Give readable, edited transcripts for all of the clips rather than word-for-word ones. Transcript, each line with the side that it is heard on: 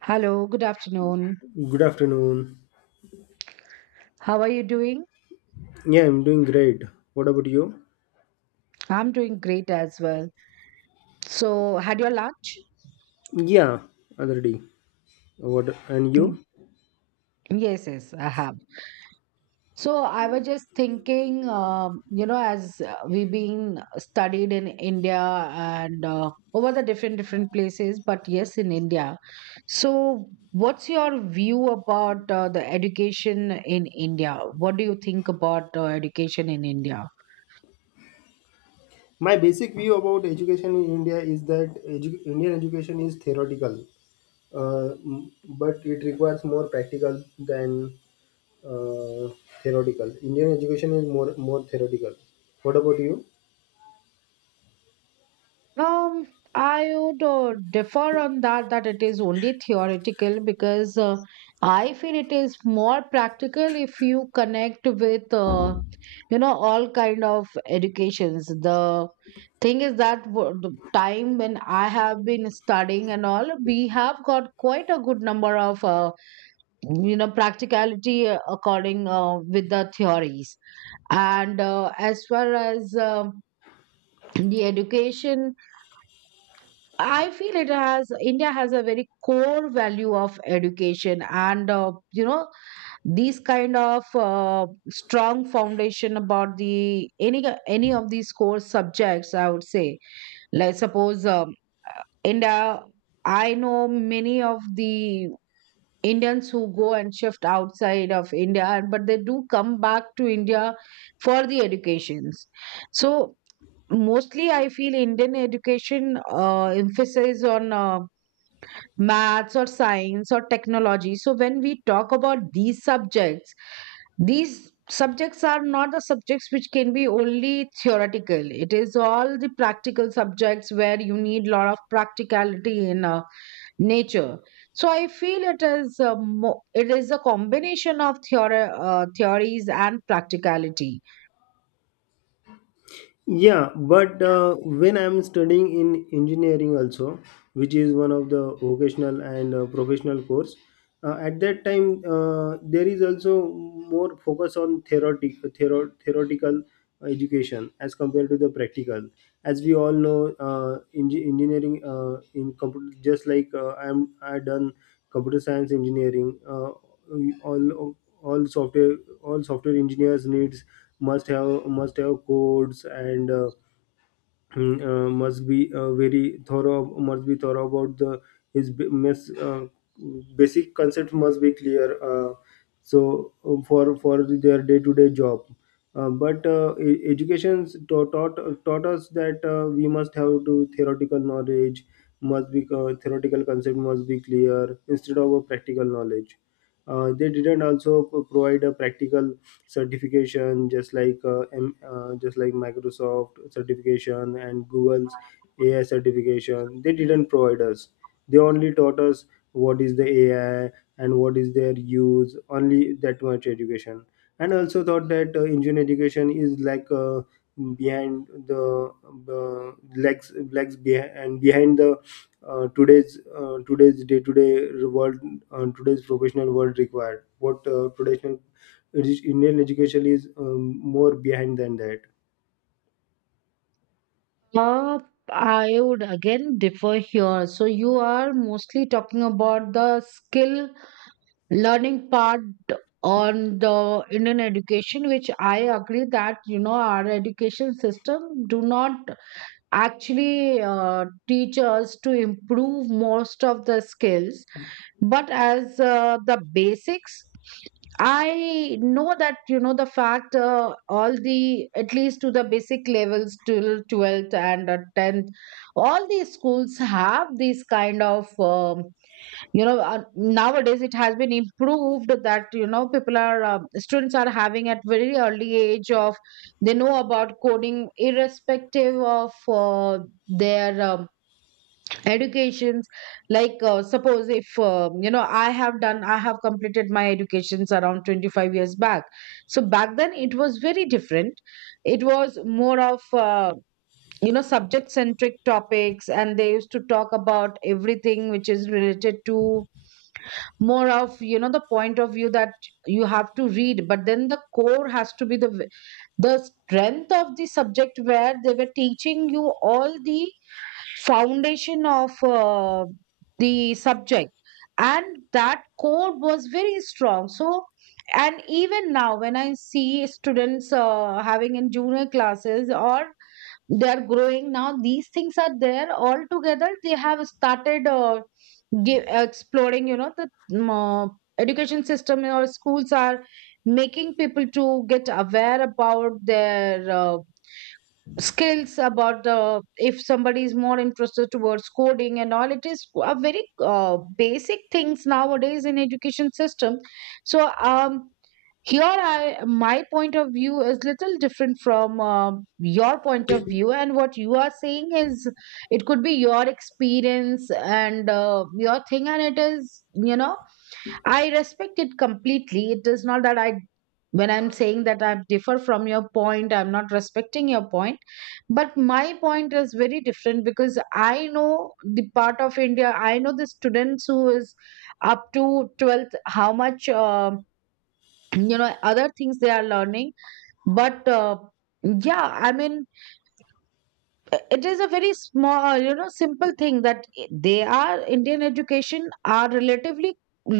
right: Hello, good afternoon.
left: Good afternoon.
right: How are you doing?
left: Yeah, I'm doing great. What about you?
right: I'm doing great as well. So, had your lunch?
left: Yeah, already. What and
right: Mm,
left: you?
right: Yes, I have. So, I was just thinking, as we've been studied in India and over the different places, but yes, in India. So, what's your view about the education in India? What do you think about education in India?
left: My basic view about education in India is that Indian education is theoretical, uh, m- but it requires more practical than uh, theoretical. Indian education is more theoretical. What about you?
right: Um, I would differ on that, that it is only theoretical because I feel it is more practical if you connect with, all kind of educations. The thing is that the time when I have been studying and all, we have got quite a good number of, practicality according with the theories. And as far as the education, I feel it has India has a very core value of education, and these kind of strong foundation about the any of these core subjects. I would say, like suppose India, I know many of the Indians who go and shift outside of India, and but they do come back to India for the educations. So mostly, I feel Indian education emphasis on. Maths or science or technology. So when we talk about these subjects are not the subjects which can be only theoretical, it is all the practical subjects where you need lot of practicality in nature. So I feel it is a combination of theory theories and practicality.
left: Yeah, but when I'm studying in engineering also, which is one of the vocational and professional course, at that time there is also more focus on theoretical education as compared to the practical. As we all know, engineering in computer, just like I done computer science engineering. We all software all software engineers needs must have codes and must be thorough about the his b- miss, uh, basic concepts must be clear so for their day to day job, education taught us that we must have to theoretical knowledge must be theoretical concept must be clear instead of a practical knowledge. They didn't also provide a practical certification just like just like Microsoft certification and Google's AI certification. They didn't provide us, they only taught us what is the AI and what is their use, only that much education. And also thought that engineering education is like behind the uh, legs behind and behind the today's day to day world. Today's professional world required what traditional Indian education is more behind than that.
right: uh, I would again differ here. So you are mostly talking about the skill learning part on the Indian education, which I agree that, you know, our education system do not actually teach us to improve most of the skills, but as the basics, I know that, you know, the fact, all the, at least to the basic levels till 12th and 10th, all these schools have these kind of nowadays it has been improved that, you know, people are students are having at very early age of, they know about coding irrespective of their educations. Like suppose if I have completed my educations around 25 years back. So back then it was very different. It was more of subject centric topics, and they used to talk about everything which is related to, more of, you know, the point of view that you have to read, but then the core has to be the strength of the subject, where they were teaching you all the foundation of the subject, and that core was very strong. So, and even now when I see students having in junior classes, or they are growing now, these things are there. All together they have started exploring, you know, the um, uh, education system or schools are making people to get aware about their skills, about the, if somebody is more interested towards coding and all, it is a very basic things nowadays in education system. So here, I, my point of view is little different from your point of view, and what you are saying is, it could be your experience and your thing, and it is, you know, I respect it completely. It is not that I when I'm saying that I differ from your point I'm not respecting your point, but my point is very different because I know the part of India, I know the students who is up to 12th, how much you know other things they are learning. But yeah, I mean, it is a very small, you know, simple thing that, they are, Indian education are relatively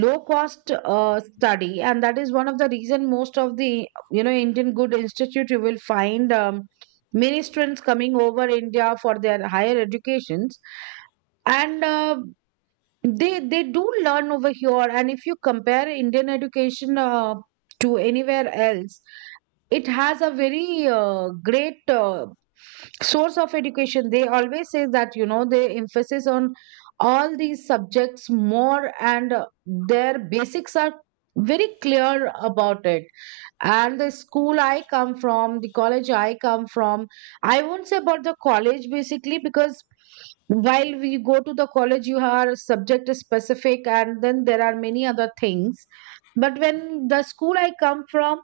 right: low cost study, and that is one of the reason most of the, you know, Indian good institute you will find many students coming over India for their higher educations. And they do learn over here, and if you compare Indian education to anywhere else, it has a very great source of education. They always say that, you know, they emphasis on all these subjects more, and their basics are very clear about it. And the school I come from, the college I come from, I won't say about the college basically because while we go to the college you are subject specific, and then there are many other things, but when, the school I come from,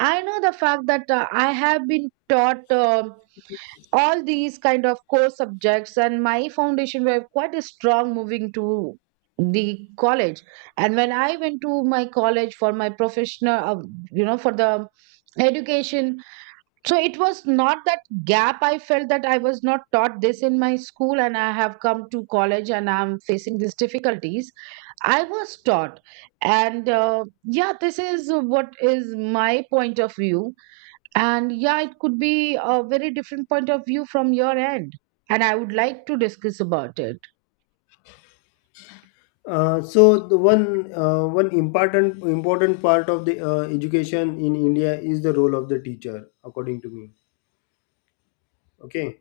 right: I know the fact that I have been taught all these kind of core subjects, and my foundation were quite strong moving to the college. And when I went to my college for my professional, for the education, so it was not that gap. I felt that I was not taught this in my school, and I have come to college and I'm facing these difficulties. I was taught, and yeah, this is what is my point of view, and yeah, it could be a very different point of view from your end. And I would like to discuss about it.
left: So the one important part of the education in India is the role of the teacher, according to me. Okay,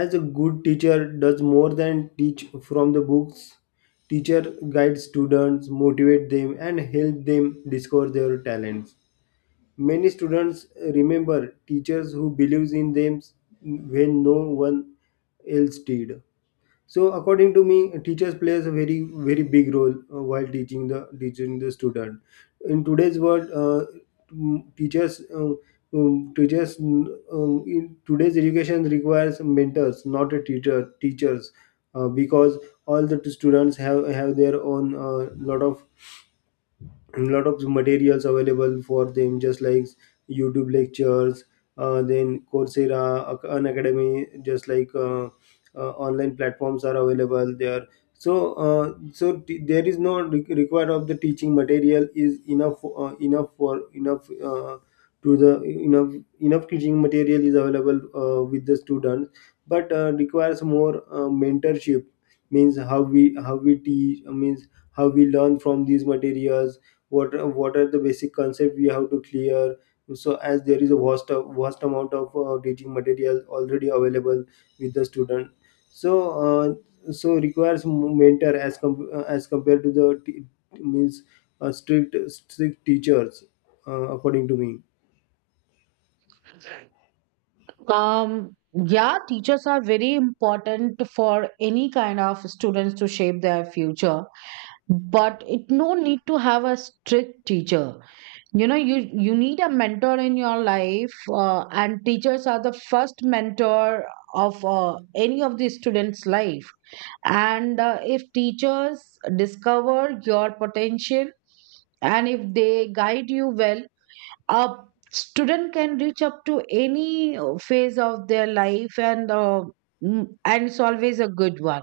left: as a good teacher does more than teach from the books. Teacher guides students, motivate them, and help them discover their talents. Many students remember teachers who believes in them when no one else did. So according to me, teachers plays a very big role while teaching the student in today's world. Mm, teachers uh, in today's education requires mentors, not a teacher. Teachers because all the students have their own lot of materials available for them, just like YouTube lectures, then Coursera, an academy, just like online platforms are available there. So there is no required of the teaching material, is enough enough for enough to the enough enough teaching material is available with the student, but requires more mentorship. Means how we teach, means how we learn from these materials, what are the basic concept we have to clear. So as there is a vast amount of teaching material already available with the student, so uh, requires mentor as as compared to the means strict teachers, according to me.
right: Yeah, teachers are very important for any kind of students to shape their future, but it no need to have a strict teacher. You know, you need a mentor in your life, and teachers are the first mentor of any of the students' life. And if teachers discover your potential and if they guide you well, a student can reach up to any phase of their life. And and it's always a good one.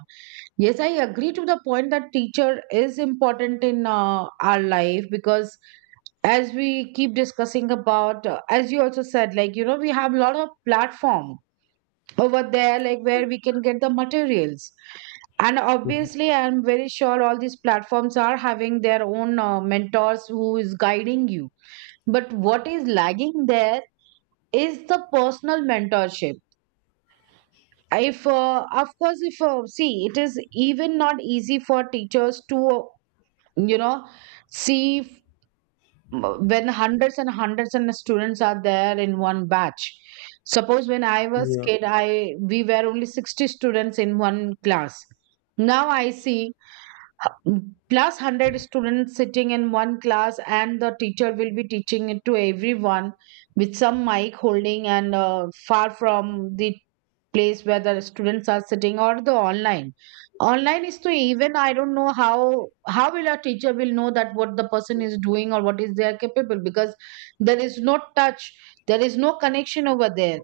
right: Yes, I agree to the point that teacher is important in our life, because as we keep discussing about, as you also said, like, you know, we have a lot of platform over there, like where we can get the materials, and obviously I'm very sure all these platforms are having their own mentors who is guiding you. But what is lagging there is the personal mentorship. If of course, if see, it is even not easy for teachers to, you know see, when hundreds and hundreds and students are there in one batch. Suppose when I was
left: Yeah.
right: kid, I we were only 60 students in one class. Now I see 100 students sitting in one class, and the teacher will be teaching it to everyone with some mic holding, and far from the place where the students are sitting. Or the online, online is to, even I don't know how will a teacher will know that what the person is doing, or what is they are capable, because there is no touch, there is no connection over there.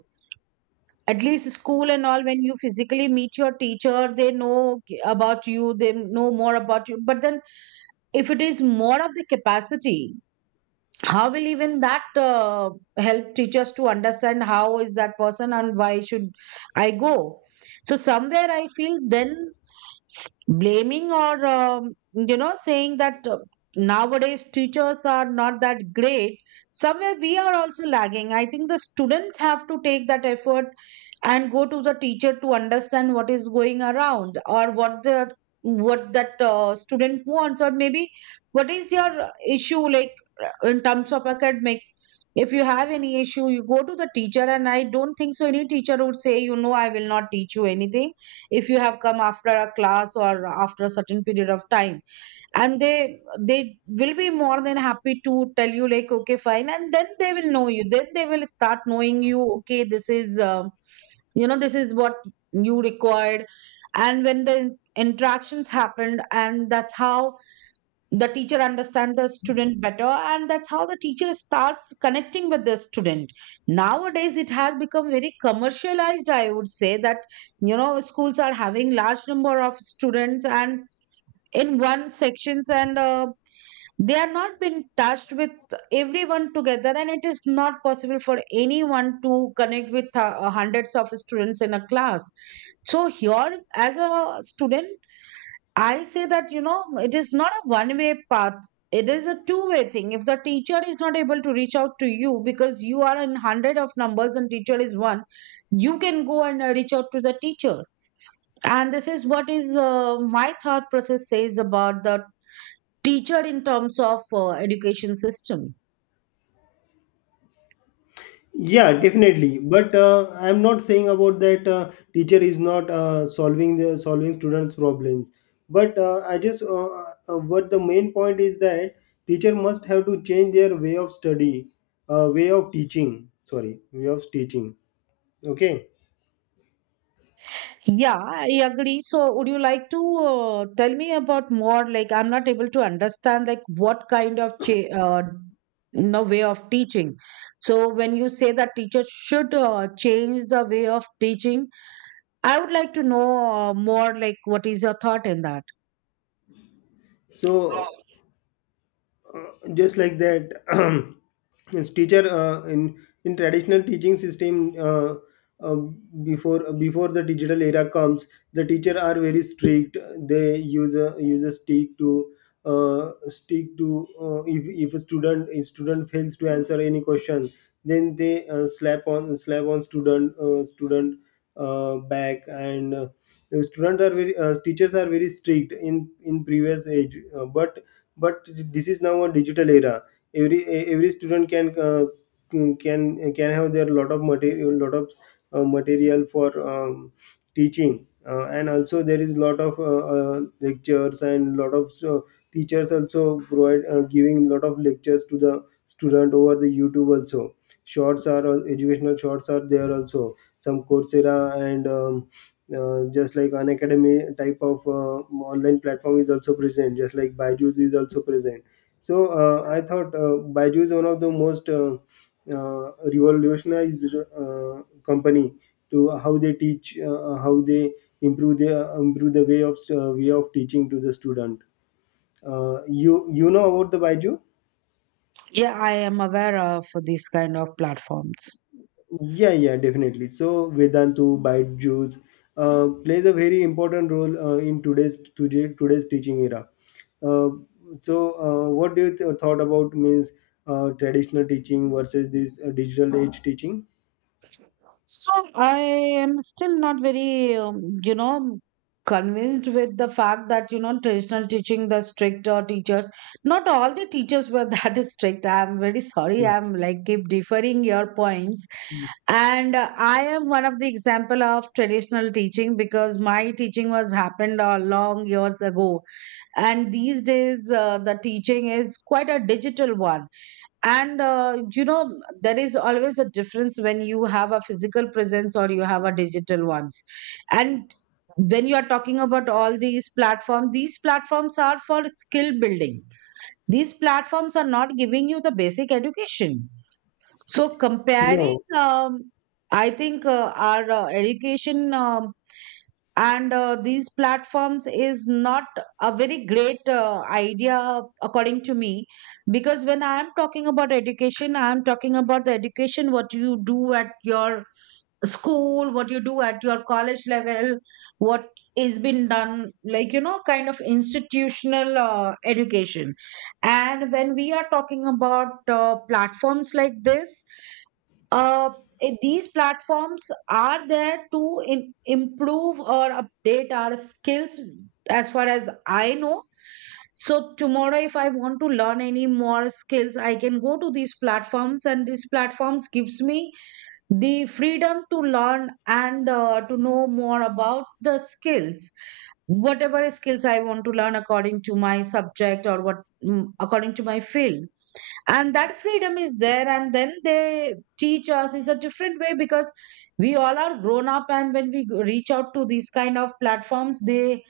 right: At least school and all, when you physically meet your teacher, they know about you, they know more about you. But then, if it is more of the capacity, how will even that help teachers to understand how is that person, and why should I go? So somewhere I feel then, blaming or, you know, saying that, nowadays teachers are not that great, somewhere we are also lagging. I think the students have to take that effort and go to the teacher to understand what is going around, or what the, what that student wants, or maybe what is your issue. Like, in terms of academic, if you have any issue, you go to the teacher, and I don't think so any teacher would say, you know, I will not teach you anything. If you have come after a class or after a certain period of time, and they will be more than happy to tell you, like, okay, fine, and then they will know you, then they will start knowing you, okay, this is you know, this is what you required. And when the interactions happened, and that's how the teacher understand the student better, and that's how the teacher starts connecting with the student. Nowadays it has become very commercialized, I would say, that, you know, schools are having large number of students and in one sections, and they are not been touched with everyone together, and it is not possible for anyone to connect with hundreds of students in a class. So here, as a student, I say that, you know, it is not a one way path. It is a two-way thing. If the teacher is not able to reach out to you because you are in 100 of numbers and teacher is one, you can go and reach out to the teacher. And this is what is my thought process says about the teacher in terms of education system.
left: Yeah, definitely. But I'm not saying about that teacher is not solving students' problems. But I just what the main point is that teacher must have to change their way of teaching. Sorry, way of teaching. Okay.
right: Yeah, I agree. So, would you like to tell me about more? Like, I'm not able to understand like what kind of cha- no way of teaching. So, when you say that teachers should change the way of teaching, I would like to know more. Like, what is your thought in that?
left: So just like that his teacher in traditional teaching system, uh, before the digital era comes, the teacher are very strict. They use a stick to uh, stick to uh, if, if a student, if student fails to answer any question, then they slap on student back. And the students are very teachers are very strict in previous age, but this is now a digital era. Every student can can have their lot of material, lot of material for teaching. And also there is lot of lectures and lot of teachers also provide giving lot of lectures to the student over the YouTube also. Shorts are educational shorts are there also, some Coursera and just like an academy type of online platform is also present, just like Byju's is also present. So I thought Byju is one of the most revolutionized company to how they teach, how they improve the way of teaching to the student. You know about the Byju?
right: Yeah, I am aware of these kind of platforms.
left: Yeah, yeah, definitely. So Vedantu, Byju's plays a very important role today's teaching era. Uh, what do you thought about means traditional teaching versus this digital age teaching?
right: So I am still not very, convinced with the fact that, you know, traditional teaching, the stricter teachers, not all the teachers were that strict. I'm very sorry. I'm like keep deferring your points.
left: Mm.
right: And I am one of the example of traditional teaching because my teaching was happened a long years ago. And these days, the teaching is quite a digital one, and you know there is always a difference when you have a physical presence or you have a digital ones. And when you are talking about all these platforms, these platforms are for skill building. These platforms are not giving you the basic education. So
left: No.
right: comparing, I think our education, and these platforms is not a very great idea according to me. Because when I am talking about education, I am talking about the education what you do at your school, what you do at your college level, what is been done, like, you know, kind of institutional education. And when we are talking about platforms like this, uh, these platforms are there to improve or update our skills, as far as I know. So tomorrow if I want to learn any more skills, I can go to these platforms and these platforms gives me the freedom to learn and to know more about the skills, whatever skills I want to learn according to my subject, or what, mm, according to my field. And that freedom is there, and then they teach us is a different way. Because we all are grown up, and when we reach out to these kind of platforms, they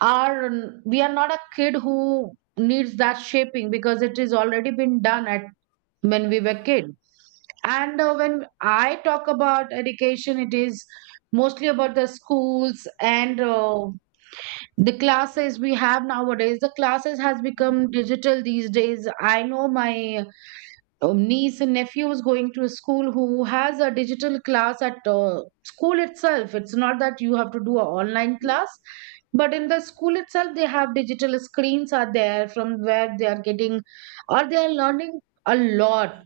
right: are, we are not a kid who needs that shaping because it is already been done at when we were kid. And when I talk about education, it is mostly about the schools. And the classes we have nowadays, the classes has become digital these days. I know my niece and nephew was going to a school who has a digital class at school itself. It's not that you have to do an online class, but in the school itself, they have digital screens are there from where they are getting or they are learning a lot.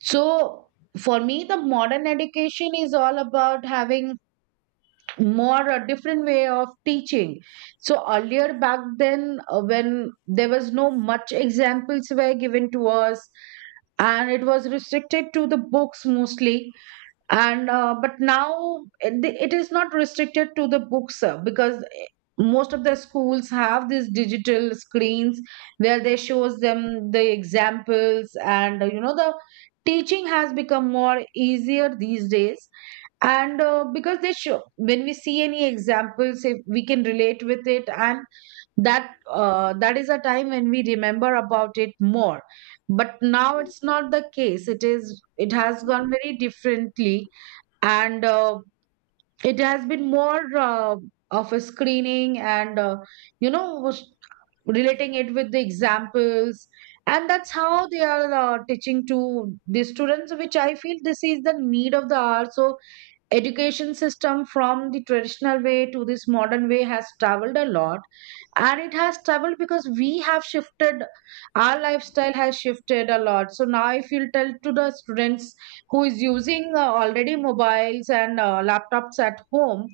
right: So for me, the modern education is all about having more a different way of teaching. So earlier back then, when there was no much examples were given to us, and it was restricted to the books mostly. And but now it is not restricted to the books because most of the schools have these digital screens where they shows them the examples. And you know, the teaching has become more easier these days. And because they show, when we see any examples, if we can relate with it, and that is a time when we remember about it more. But now it's not the case, it is, it has gone very differently. And it has been more of a screening. And you know, was relating it with the examples, and that's how they are teaching to the students, which I feel this is the need of the hour. So education system from the traditional way to this modern way has traveled a lot, and it has traveled because we have shifted. Our lifestyle has shifted a lot. So now if you'll tell to the students who is using already mobiles and laptops at home,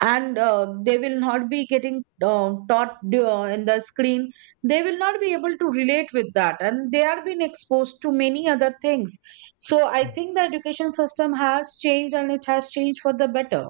right: and they will not be getting taught in the screen, they will not be able to relate with that, and they are being exposed to many other things. So I think the education system has changed, and it has changed for the better.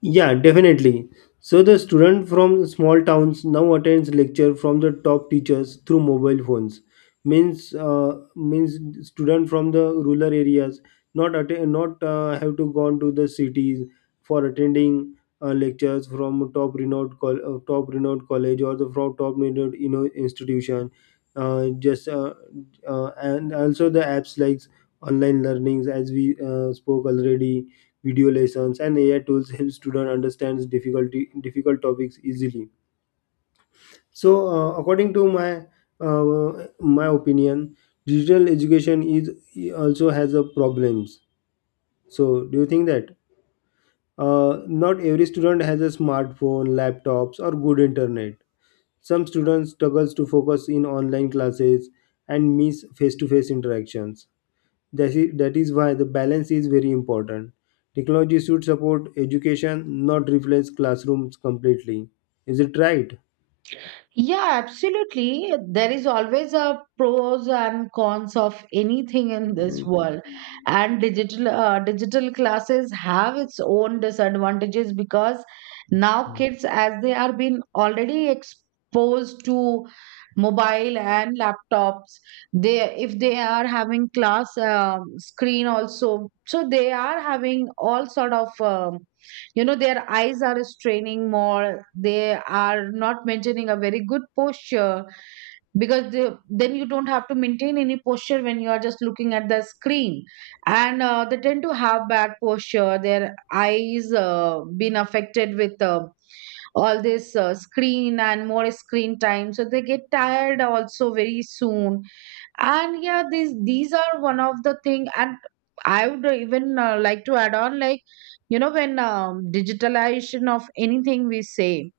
left: Yeah, definitely. So the student from small towns now attends lecture from the top teachers through mobile phones. Means student from the rural areas not have to go to the cities for attending lectures from top renowned top renowned college or the from top renowned, you know, institution. Just and also the apps like online learnings, as we spoke already, video lessons and AI tools help students understand difficult topics easily. So according to my uh, my opinion, digital education is also has a problems. So do you think that uh, not every student has a smartphone, laptops, or good internet? Some students struggles to focus in online classes and miss face-to-face interactions. That is why the balance is very important. Technology should support education, not replace classrooms completely. Is it right?
right: Yeah, absolutely. There is always a pros and cons of anything in this
left: Right.
right: world. And digital classes have its own disadvantages. Because now
left: Mm.
right: kids, as they are being already exposed to mobile and laptops, they if they are having class, screen also, so they are having all sort of, um, you know, their eyes are straining more. They are not maintaining a very good posture, because they, then you don't have to maintain any posture when you are just looking at the screen. And they tend to have bad posture, their eyes been affected with all this screen and more screen time, so they get tired also very soon. And yeah, these are one of the thing. And I would even like to add on, like, you know, when, digitalization of anything we say,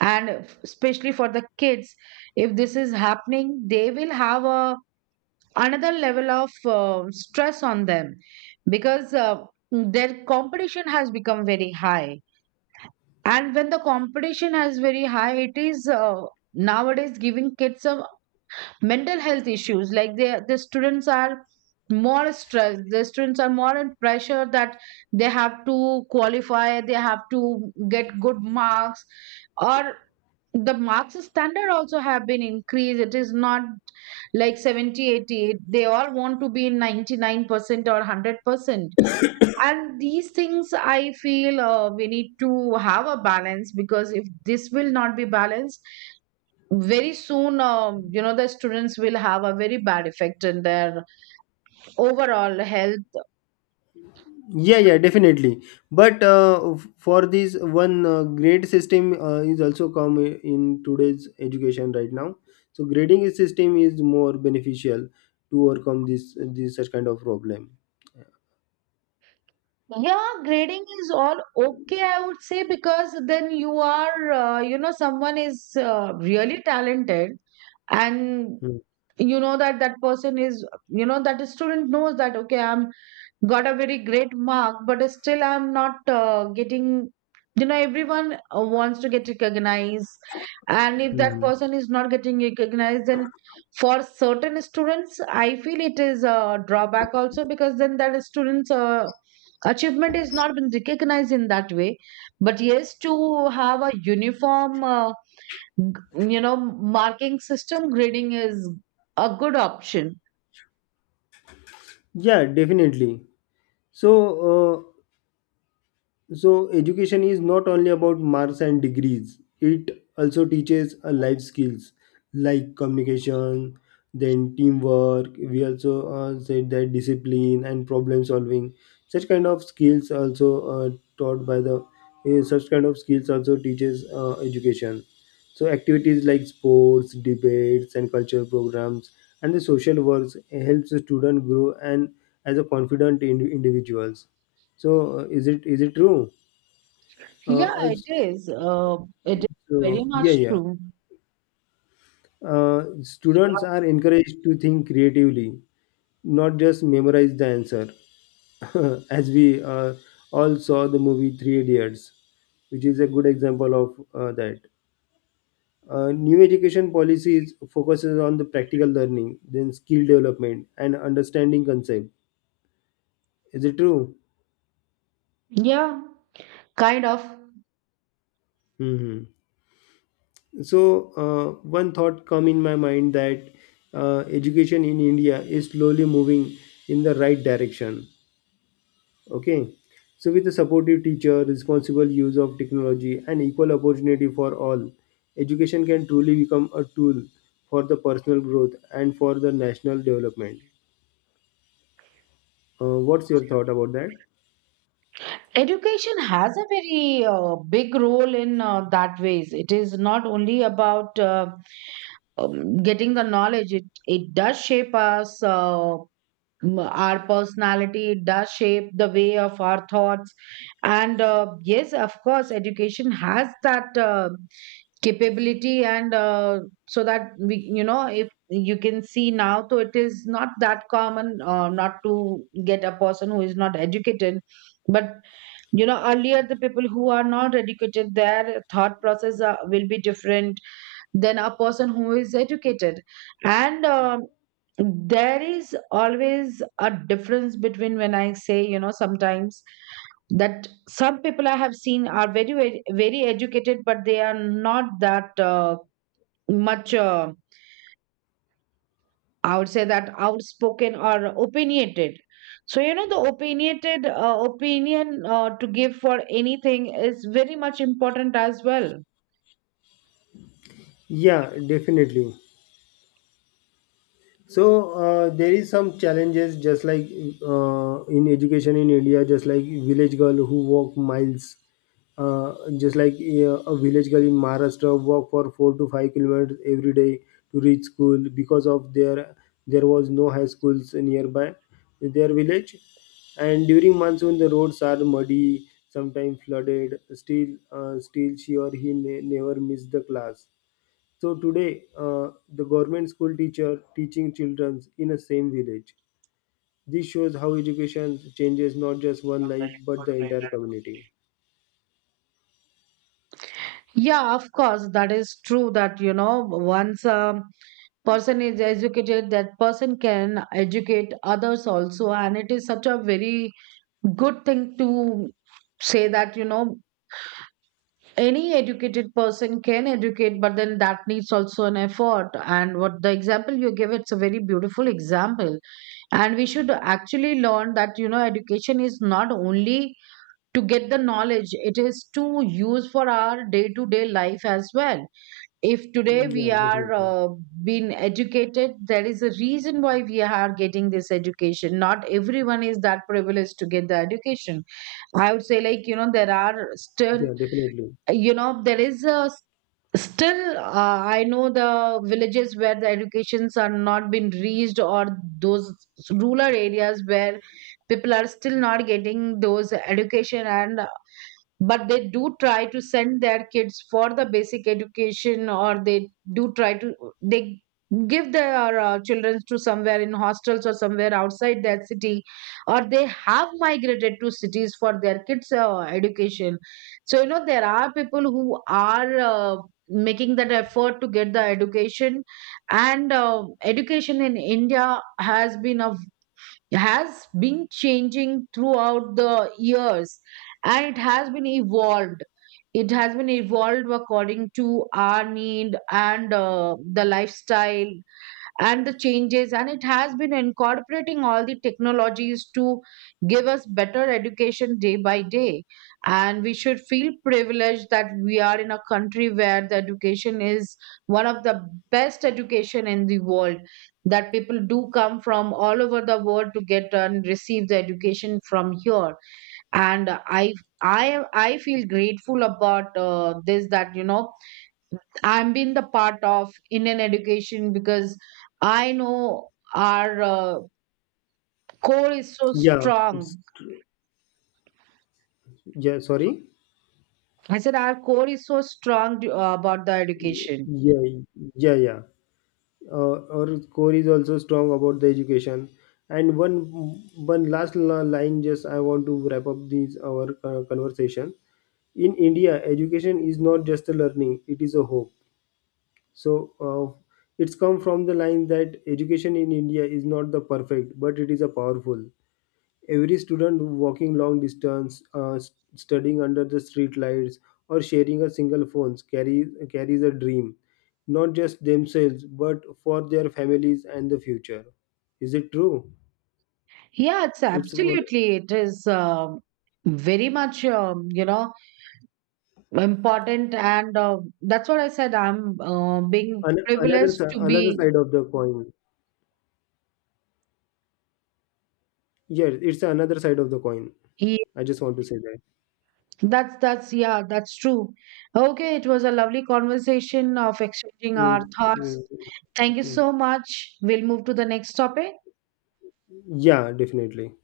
right: and especially for the kids, if this is happening, they will have a another level of stress on them. Because their competition has become very high, and when the competition is very high, it is nowadays giving kids a mental health issues. Like, they, the students are more stressed, the students are more in pressure that they have to qualify, they have to get good marks. Or the marks standard also have been increased. It is not like 70, 80. They all want to be in 99% or 100%. And these things I feel we need to have a balance, because if this will not be balanced very soon, you know, the students will have a very bad effect in their overall health.
left: Yeah, yeah, definitely. But for this one grade system is also come in today's education right now. So grading system is more beneficial to overcome this such kind of problem.
right: Yeah, grading is all okay, I would say, because then you are you know, someone is really talented. And
left: Mm.
right: you know that, that person is, you know, that student knows that, okay, I'm got a very great mark but still I'm not getting, you know, everyone wants to get recognized. And if that
left: Mm.
right: person is not getting recognized, then for certain students I feel it is a drawback also, because then that student's achievement is not been recognized in that way. But yes, to have a uniform you know, marking system, grading is a good option.
left: Yeah, definitely. So uh, So education is not only about marks and degrees, it also teaches life skills like communication, then teamwork. We also said that discipline and problem solving. Such kind of skills also taught by the, eh, such kind of skills also teaches education. So activities like sports, debates, and cultural programs and the social works helps the student grow and as a confident individuals. So, is it true? Uh,
right: Yeah,
left: uh,
right: it is. It is very
left: so
right: much
left: yeah, yeah.
right: true.
left: Students are encouraged to think creatively, not just memorize the answer. As we all saw the movie Three Idiots, which is a good example of that. New education policies focuses on the practical learning, then skill development, and understanding concept. Is it true?
right: Yeah, kind of.
left: Hmm. So one thought come in my mind, that education in India is slowly moving in the right direction. Okay. So with a supportive teacher, responsible use of technology and equal opportunity for all, education can truly become a tool for the personal growth and for the national development. What's your thought about that?
right: Education has a very big role in that ways. It is not only about, getting the knowledge. It does shape us, our personality. It does shape the way of our thoughts. And yes, of course, education has that capability. And so that we, you know, if you can see now, so it is not that common not to get a person who is not educated. But you know, earlier, the people who are not educated, their thought process will be different than a person who is educated. And, um, there is always a difference between, when I say, you know, sometimes that some people I have seen are very very very educated, but they are not that much, I would say, that outspoken or opinionated. So you know, the opinionated opinion to give for anything is very much important as well.
left: Yeah, definitely. So there is some challenges, just like in education in India, just like village girl who walk miles, uh, just like a village girl in Maharashtra walk for 4 to 5 kilometers every day to reach school because of their, there was no high schools nearby their village. And during monsoon the roads are muddy, sometimes flooded, still she or he never miss the class. So today, the government school teacher teaching children in a same village. This shows how education changes not just one life but the entire community.
right: Yeah, of course that is true, that you know, once, person is educated, that person can educate others also. And it is such a very good thing to say that, you know, any educated person can educate, but then that needs also an effort. And what the example you give, it's a very beautiful example. And we should actually learn that, you know, education is not only to get the knowledge, it is to use for our day to day life as well. If today we
left: Yeah,
right: are
left: definitely.
right: being educated, there is a reason why we are getting this education. Not everyone is that privileged to get the education. I would say, like, you know, there are still,
left: Yeah, definitely.
right: you know, there is a still I know the villages where the educations are not been reached, or those rural areas where people are still not getting those education. And but they do try to send their kids for the basic education, or they do try to, they give their children to somewhere in hostels or somewhere outside their city, or they have migrated to cities for their kids education. So you know, there are people who are making that effort to get the education. And education in India has been a, has been changing throughout the years. And it has been evolved, it has been evolved according to our need and the lifestyle and the changes. And it has been incorporating all the technologies to give us better education day by day. And we should feel privileged that we are in a country where the education is one of the best education in the world, that people do come from all over the world to get and receive the education from here. And I feel grateful about this, that you know, I've been the part of Indian education, because I know our core is so
left: Yeah, it's,
right: strong.
left: yeah. Sorry.
right: I said our core is so strong, about the education.
left: Yeah, yeah, yeah. Our core is also strong about the education. And one line, just I want to wrap up this our conversation. In India, education is not just a learning; it is a hope. So it's come from the line that education in India is not the perfect, but it is a powerful. Every student walking long distance, studying under the street lights or sharing a single phone, carries a dream, not just themselves but for their families and the future. Is it true?
right: Yeah, it's
left: It's one-
right: absolutely. It is, very much, you know, important. And that's what I said. I'm being
left: an- another
right: privileged
left: si-
right: to
left: another
right: be.
left: side of the coin. Yeah, it's another side of the coin. I just want to say that.
right: That's yeah, that's true. Okay, it was a lovely conversation of exchanging our
left: Mm,
right: thoughts.
left: mm, mm.
right: Thank you
left: Mm.
right: so much. We'll move to the next topic.
left: Yeah, definitely.